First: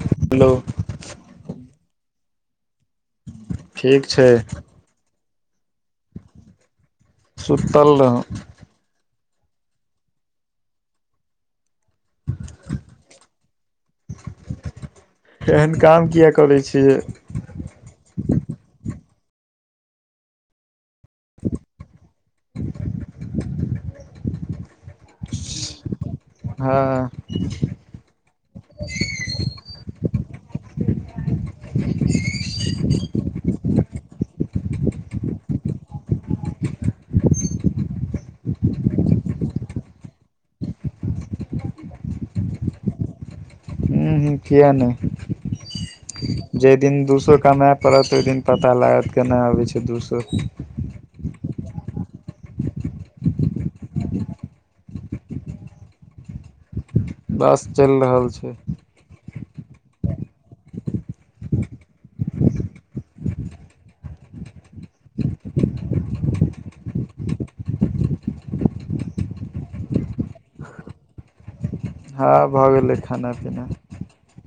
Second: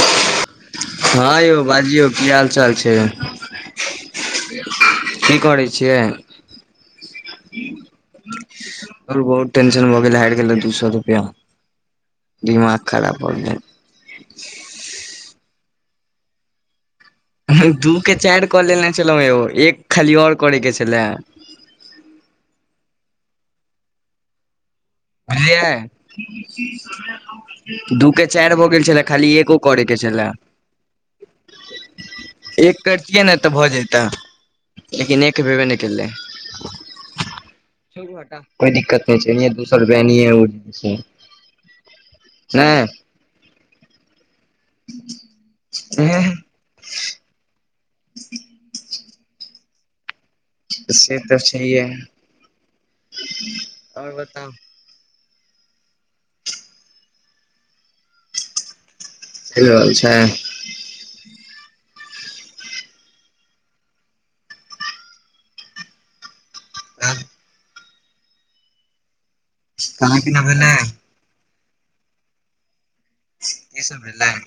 hello हँ यौ बाजियौ की हाल चाल छै ठीक छै की करै छियै सुतल रहौं आओर बहुत टेंशन भऽ गेला हारि गेलौं दू सए रुपया दिमाग खराब भऽ गेल तऽ एहन काम किए करै छियै दू के चारि कऽ लेने छलहुँ यौ एक खाली और करे के छले बुझलियै हँ दू के चारि भऽ गेल छलए खाली एगो करयके छलए एक करतियै ने तऽ भऽ जैते लेकिन एक भेबे नहि केलै कोइ दिक्कत नहि छै सौ रुपया एनियें ओनी छै हूँ हूँ किये नहि जहि दिन दू सए कमाए पड़त तहि दिन पता लागत केना अबै छै दू सए से तऽ सहिएै आओर बताउ बस चलि रहल छै चलि रहल छै आ खाना पीना भेलय हँ भऽ गेलै खाना पीना कि सब भेलय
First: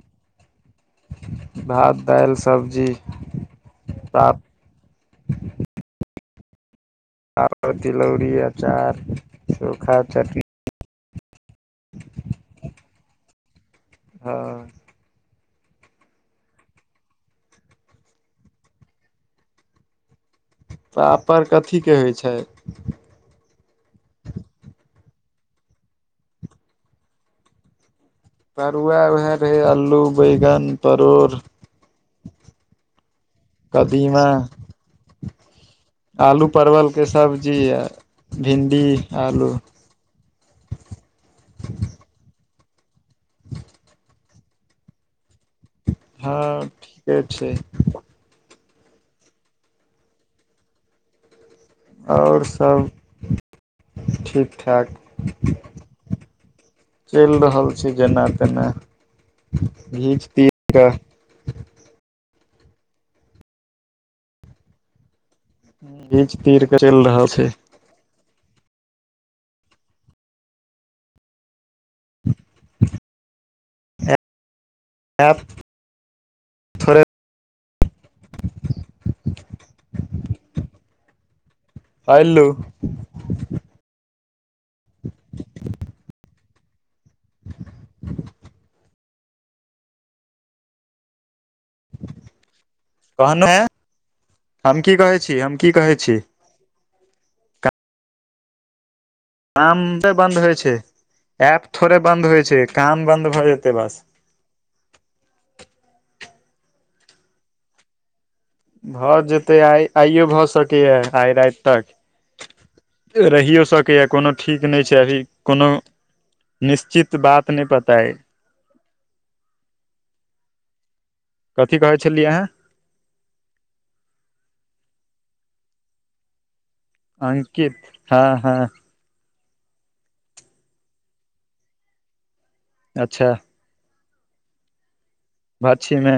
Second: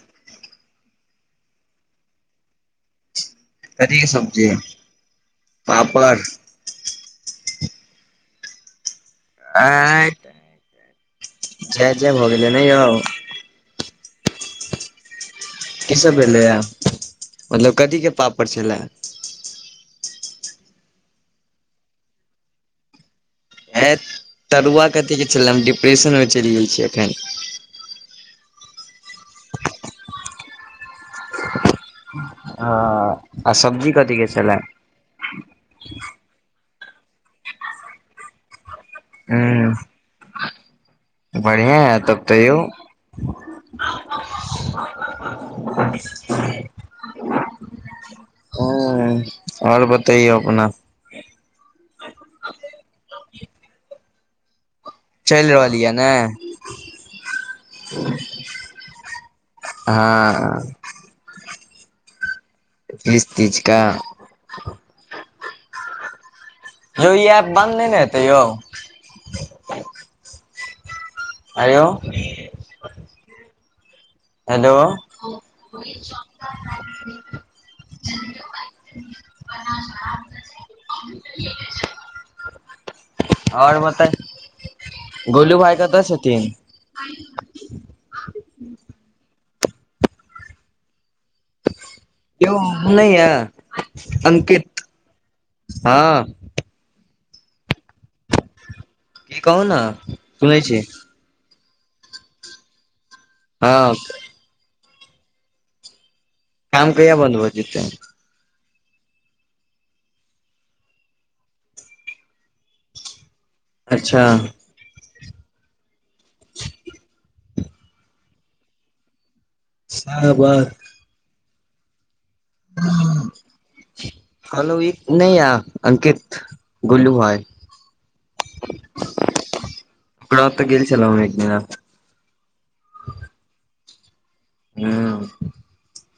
भात दालि सब्जी कथि के सब्जी पापड़ पापर तिलौरी आचार चोखा आ चटनि जय जय भऽ गेलै ने यौ हँ की सब भलैएा मतलब कथी के पापड़ छलै पापड़ कथी के होइ छै ए तरुआ कथी के छल हम डिप्रेशन मे चलि जाइ छी एखन तरुआ उएह रह आलू बैगन परोर आ आ सब्जी कथी कदीमा के छलै आलू परवल के सब्जी य भिंडी आलू बढ़िआ है तब त यौ [unintelligible] हँ ठीके छै ह्म और बतइयौ अपना और सब ठीक ठाक चलि रहल यऽ ने चलि रहल छै जेना तेना घीच तीर हँ कऽ घिच तीच क घीच तीर के चलि हो ई रहल छै ऐप बन्द नहि ने हेतै यौ हँ अयौ हेलो ऐप थोड़े [unintelligible] आ [unintelligible] हेलो आओर बताही गोलू भााय कतऽ छथिन यो वो नई या कहनो है हम अंकित की कहै छी हम की कहै हँ छी की कहू ने कामे बन्द होइ सुनै छै छी ऐप थोड़े बन्द होइ छै काम बन्द भए जेतै हँ बस काम कहिया बन्द भ जेतै भऽ जेतै आइ आइयो भऽ सकैए आइ राति तक रहियो सकैया अच्छा कोनो ठीक नहि छै अभी कोनो निश्चित बात नहि पता या शरबत कथी कहै छलियै अहां कहलौं ई नहि या अंकित गोलू भाय अंकित हँ हँ ओकरा ओत गेल छलौं हम एकदिना अच्छा हुँ भछीमे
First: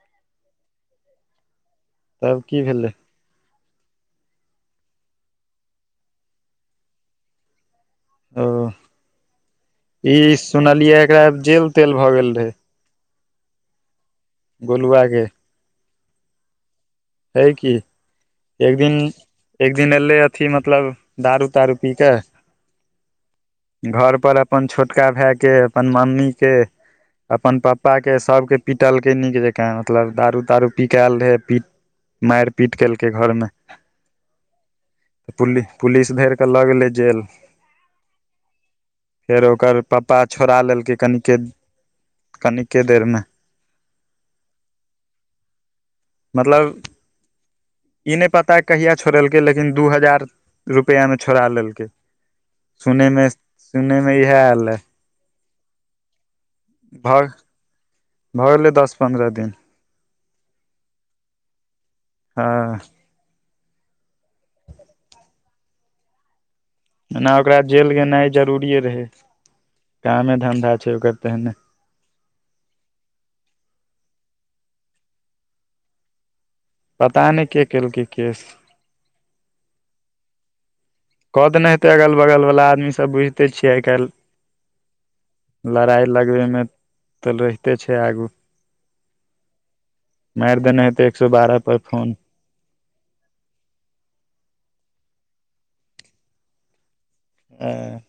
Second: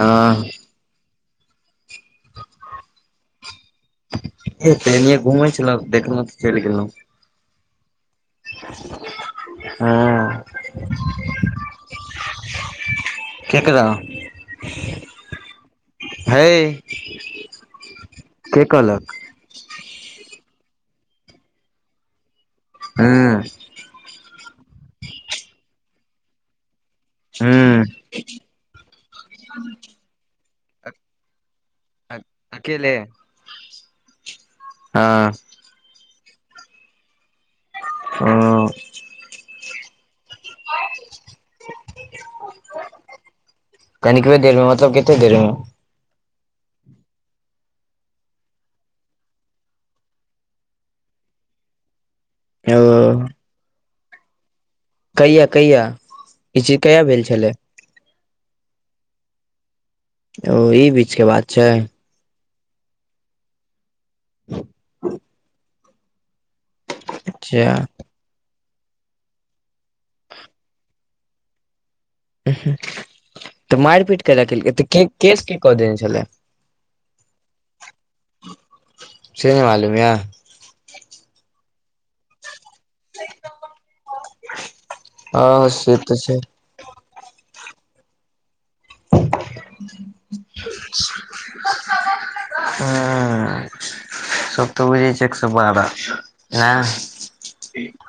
हाँ तब की भेलै ए त एने घुमै छलौं देखलहुँ तऽ चलि गेलहुँ ओ ई हँ सुनलियै एकरा जेल तेल भए गेल रहे केकरा गोलुआ के है है कि एक दिन कहलक एक दिन एयले अथी मतलब दारू तारू पी कऽ हँ घरपर अपन छोटका भायके अपन मम्मीके अपन हूँ पप्पाके सभके पिटलकै नीक जेकाँ मतलब दारू तारू पिक आयल रहै पि मारि पीट अकेले केलकै घरमे हँ पुलि पुलिस धरि कऽ लऽ गेलै जेल ओ फेर ओकर पप्पा छोड़ा लेलकै कनिके कनिके देरमे कनिकबे देरमे मतलब कते देरमे मतलब ई नहि पता कहिया छोड़ेलकै लेकिन दू हजार रुपया में छोड़ा लेलकै ओ सुनेमे सुनेमे इहै आयल रहै कहिया कहिया ई चीज कहिया भऽ भेल छलै भऽ गेलै दस पन्द्रह दिन ओ ई बीच के बात छै हँ [inaudible] अना ओकरा अच्छा जेल गेनाइ जरूरिए रहै कामे धन्धा छै ओकर तेहने तऽ मारि पीट कैय लऽ तऽ केस के कऽ देन छलै पता नहि के केलकै केस छै नहि मालूमियै कहत नै त अगल बगल बल्ला आदमी सब सब बुझिते छियै आइ काल् हँ से लड़ाइ तऽ छै लगबे मे तऽ रहिते छै आगू मारि देने हेते एक सो बारह पर फोन ह सब तऽ बुझै छै एक सए बारह ह ह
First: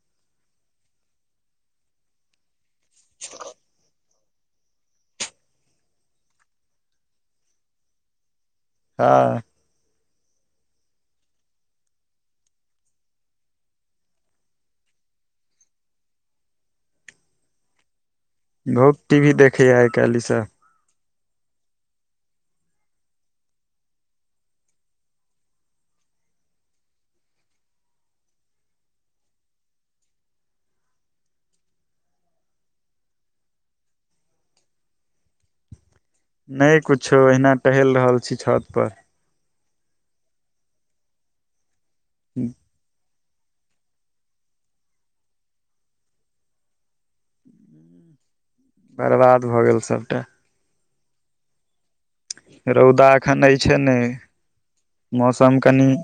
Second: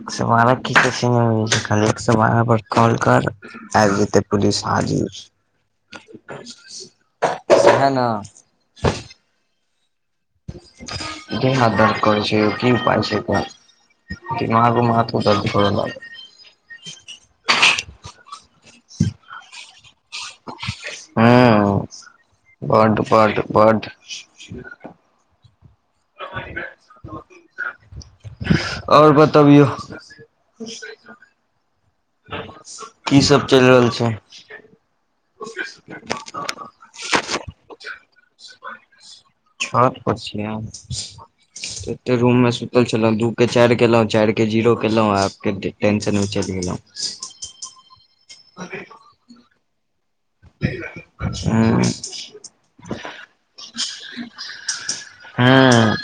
एक सए बारह की कह छै खाली एक सए बारह पर कॉल कर आबि जेतै पुलिस हाजिर है न हँ क हदर कर छै की पाय छै एकर दिमाग माठौ दर्द करऽ लागै बहुत टी वी देखैय छैय आई काईल ईसब ह बड बड बड आओर बतबियौ [inaudible] [unintelligible] की सब चलि रहल छै नई कुछो अहिना टहैल रहल छी छत पर छत पर छिये एते रूम मे ल छलहुँ दू के चारि केलहुँ चारिके जीरो केलहुँ आबके टेंशन मे चलि गेलहुँ [unintelligible] बरबाद भऽ गेल सभटा ह्म रौदा एखन अछि नै मौसम कनि ह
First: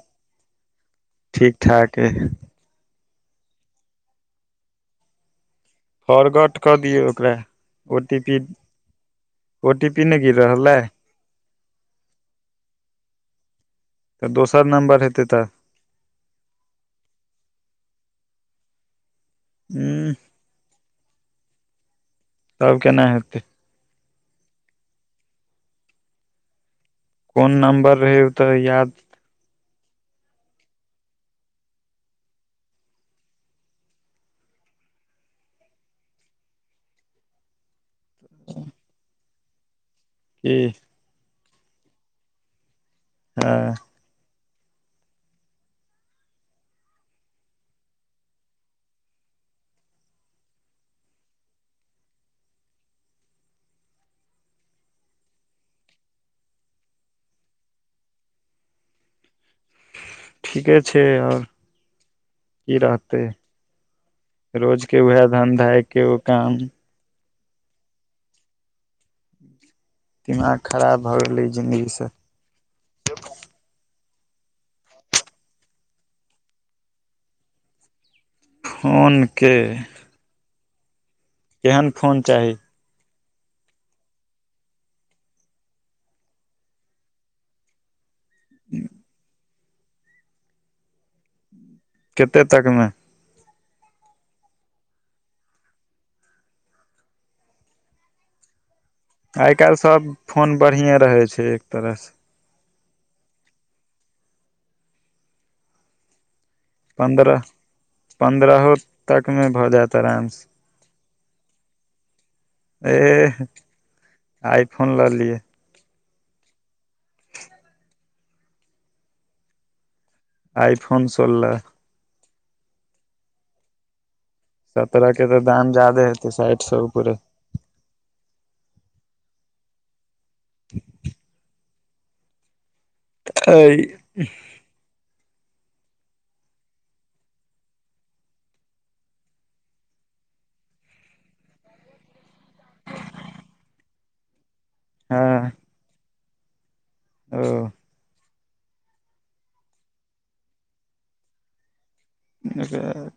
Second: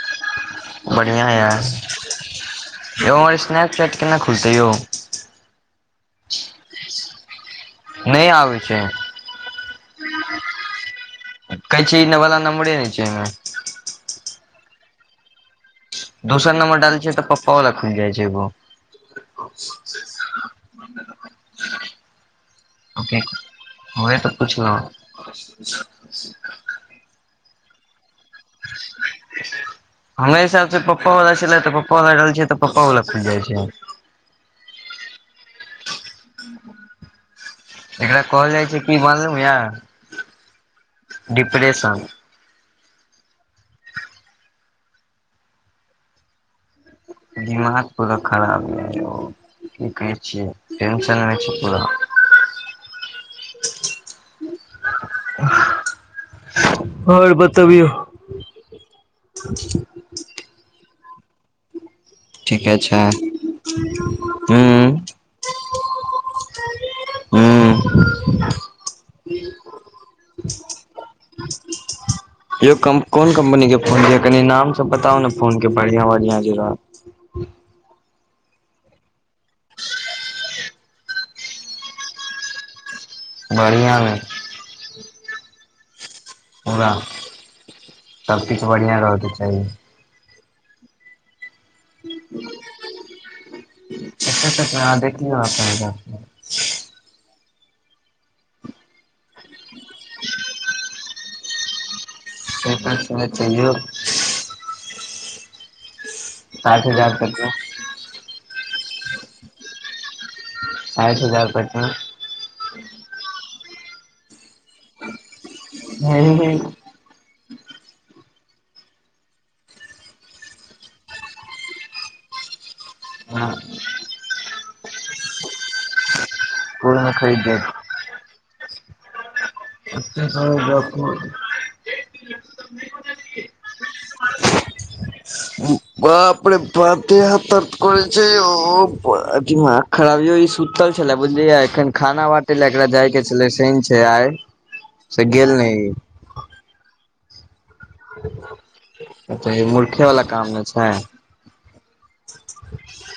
बढ़िया ठीक ठाक अय य हमर स्नैक चैट केना खुलतै यौ फॉर्गट कऽ दियौ ओकरा ओ टी नहि पी आबे छै ओ टी पी नहि गिर रहल अै कहै च न बला न मु नहि छैमे तऽ दोसर नम्बर हेतै तऽ दोसर नंबर डालै छ तऽ पप्पा वला खुलि जाइ छै एगो उ तब केना हेतै [unintelligible] ओहि तऽ पुछलौ [inaudible] कोन नम्बर रहै ओ तऽ याद हमरा हिसाबसँ पप्पा वला छलै तऽ पप्पा वला ल रहल छै तऽ पप्पा वला खुल जाइ छै एकरा कहल जाइ छै की मालुम यए कि डिप्रेशन हां दिमाग पूरा खराब कि कहै छिय टेंशन पुरा आओर बताबियौ [unintelligible] ठीके छै आओर ठीके की छै रहतै हूँ रोज के उएह धन्धा एके गो काम हू दिमाग खराब भऽ गेलै जिन्दगीसँ यौ कोन कम्पनी के फोन या कनी नाम सब बताउ ने फोन के बढ़िया बढ़िया जे रह [unintelligible] फोन के केहन फोन चाही बढ़िआँमे पूरा सबकछु बढ़िआ रहके चाही कतेक तकमे अच् तह देखिय आ पेगा आइ काल्हि सभ फोन बढ़ियएँ रहै छै एक तरहसँ तप चाहियौ साठि हजार तक पन्द्रह मे पन्द्रहो तकमे भऽ जायत आरामसे साठि हजार पना एह आइफोन लऽ लियै हँ ह आइफोन सोलह हँ सत्ररह के तऽ दाम जदे हेते साठि सए पे क अ कह जा एहिइ ब अपनेे बत हथ करै छै ओथी खराबियो ई सुतल छलै बुझलियै एखन खाना बाटे लए एकरा जाय के छले सन छै आइ से हँ गेल नहि ओ अछा मूर्खे वाला काम मे छै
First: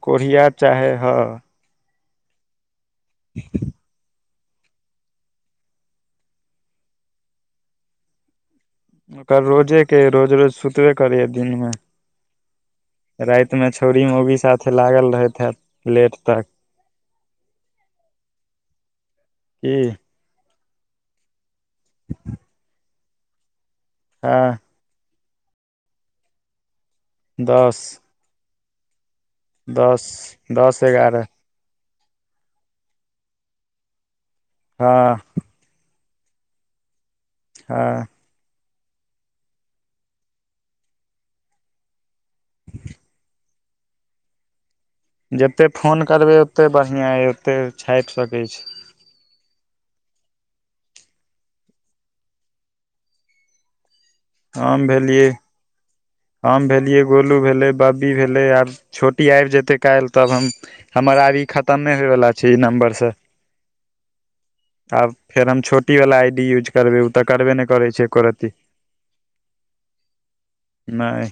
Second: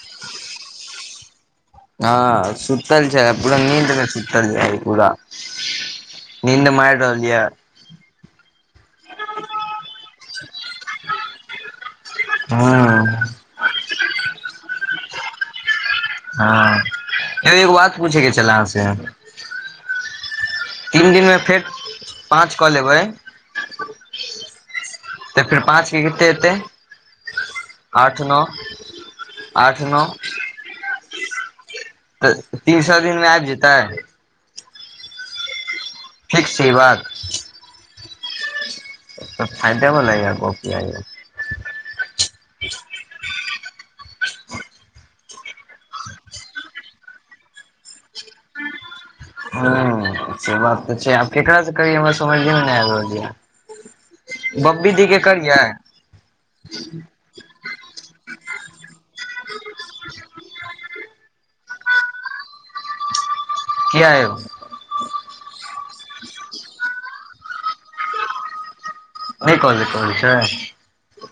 कोढ़िया चाहै हइ हँ सुतल छै पूरा नीदं इ कूरा नीन्द मरलिय ओकर रोजेके रोज रोज सुतबे करै यै दिनमे हँ रातिमे छौड़ी मौगी साथे लागल रहैत हैत लेट तक हँ एक बात पूछेके छलै अहाँ से की तीन दिनमे फेर पाँच कऽ लेबै हँ तऽ फेर पाँचके कते एतै दस आठ नौ दस दस एगारह तऽ तीन सए दिन मे आबि जेतै हँ फक्स छै ई बात ह तऽ फायदे बला गप यै यौ जतेक फोन करबै ओतेक बढ़िआँ अइ ओते छापि सकैत छी ह से बात तऽ छै आब केकरास से कभ हमरा समझलेमे नहि आबि रहल यै हम बब्बी दी के भेलियै करियै हम भेलियै गोलू भेलै बबी भेलै आर छोटी आबि जेतै काल्हि तब हम हमर आब ई खतमे होइवला छै ई नम्बरसे कियै यौ आब फेर हम छोटी वाला आई डी यूज करबै ओ तऽ करबे नै करैत छै एको रत्ती नहि कहले कहै छै नहि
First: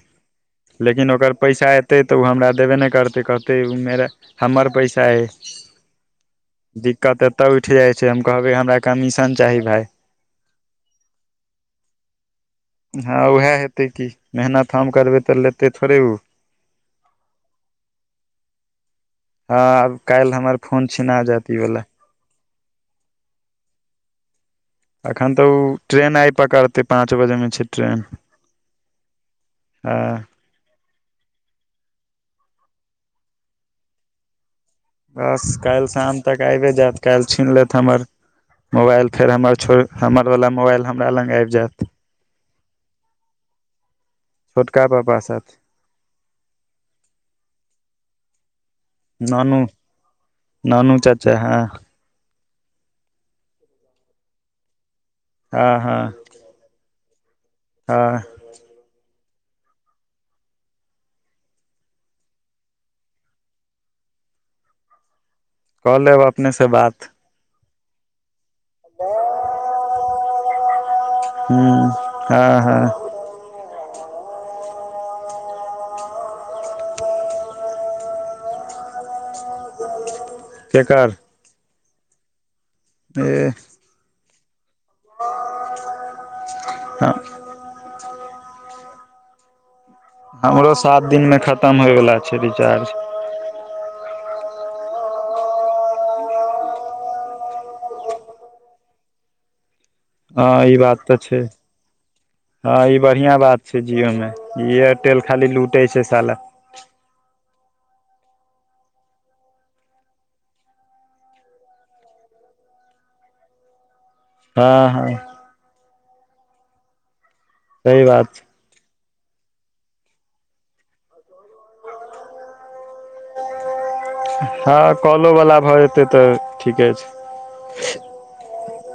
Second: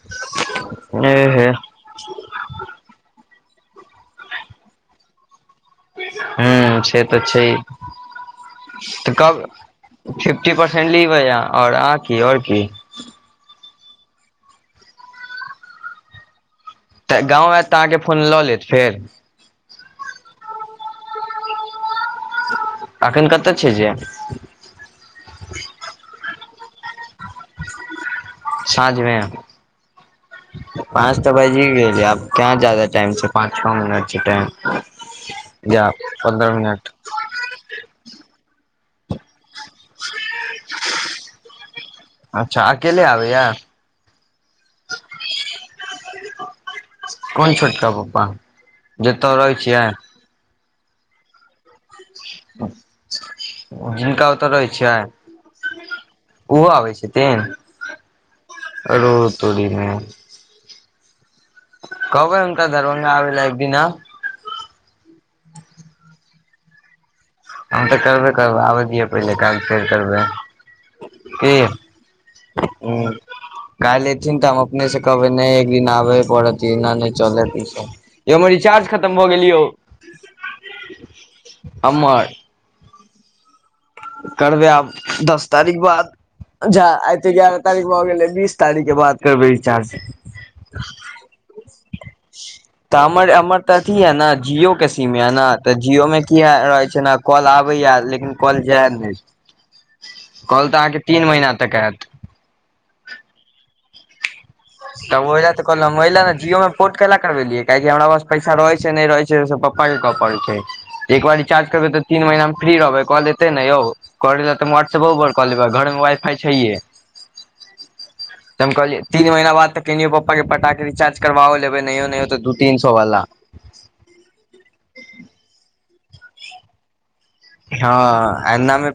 लेकिन ओकर एहे पैसा एत तै तऽ ओ हमरा देबे नहि करतै कहतै ओ मेरा हमर पैसा हइ ह से दिक्कत तऽ छै एतऽ उठि जाइ छै हम कहबै हमरा तऽ कमीशन कब चाही भाय फिफ्टी परसेंट लीबै य और आ की और की हँ ओएह हेतै की मेहनत हम करबै तऽ लेतै थोड़े उ तऽ गाँव आयत तऽ अहाँके फोन लऽ लेत फेर हँ आब काल्हि हमर फोन छिना जायत ई वाला एखन कतऽ छियै जे एखन तऽ ओ ट्रेन आइ पकड़तै पाँच बजेमे छै ट्रेन साँझमे हँ पाँच तऽ बाजिये गेलै आब कहां जादा टाइम छै पाँच छौ मिनट छै टाइम बस काल्हि जा शाम तक पन्द्रह आयबे मिनट जाइत काल्हि छीन लेत हमर मोबाइल फेर हमर छोड़ हमरवला मोबाइल हमरा लग आबि जायत अच्छा अकेले आबैया छोटका पप्पा साथ कोन छोटका पप्पा जे एतय रहै नानू छियै नानू चाचा हँ जिनका ओतऽ रहै छियै हँ हँ ओहो आबै छथिन हँ रौ तोड़ि मै कहबै हूनका दरभंगा आबैलै एक दिना कऽ लेब अपनेसँ बात हम तऽ करबे करबै आबै दियौ पहिले काल्हि फेर करबै की ह्म आ हा काल्हि एथिन तऽ हम अपने से कहबै नहि एक दिन आबहे पड़त एना नहि चलत ई सब यौ हमर रिचार्ज खत्म भऽ गेल यौ केकर हमर एह करबै आब दस तारीख बाद जा आय त ग्यारह तारीख भ गेलै बीस तारीख के बाद करबै रिचार्ज हमरो सात दिन मे खत्म होयवला छै छै रिचार्ज तऽ हमर हमर तऽ अथी यऽ न जिओके सीम यऽ न तऽ जिओमे की आ रहै छै ने कॉल आबैया लेकिन कॉल जायत नहि हँ कॉल ई तऽ अहाँके बात तीन छै महिना तक आयत हँ ई बढ़िआँ बात छै जिओमे ई एयरटेल तब ओहि खाली लए तऽ कहल लूटै हम छै ओहि लए ने साला जियो मे पोर्ट कैला करवेलियै काहेकि हमरा पास पैसा रहै छै नहि रहै छै से पप्पा कहऽ पड़ै छै एक बार रिचार्ज करबै तऽ तीन महीना हम फ्री रहबै कॉल एतै न यौ करेला तऽ हँ हम हँ व्हा्ट्सपो पर कऽ लेबैऽ घर मे वाइफाइ छैहे सही बात छै त हम कहलियै तीन महीना बाद तऽ कहिनो पप्पा के पटाक रिचार्ज करवाओ लेबै न‌इयो न‌इयो त दू तीन सौ वाला हँ कॉलो वला भऽ जेतै तऽ ठीके छै हँ एना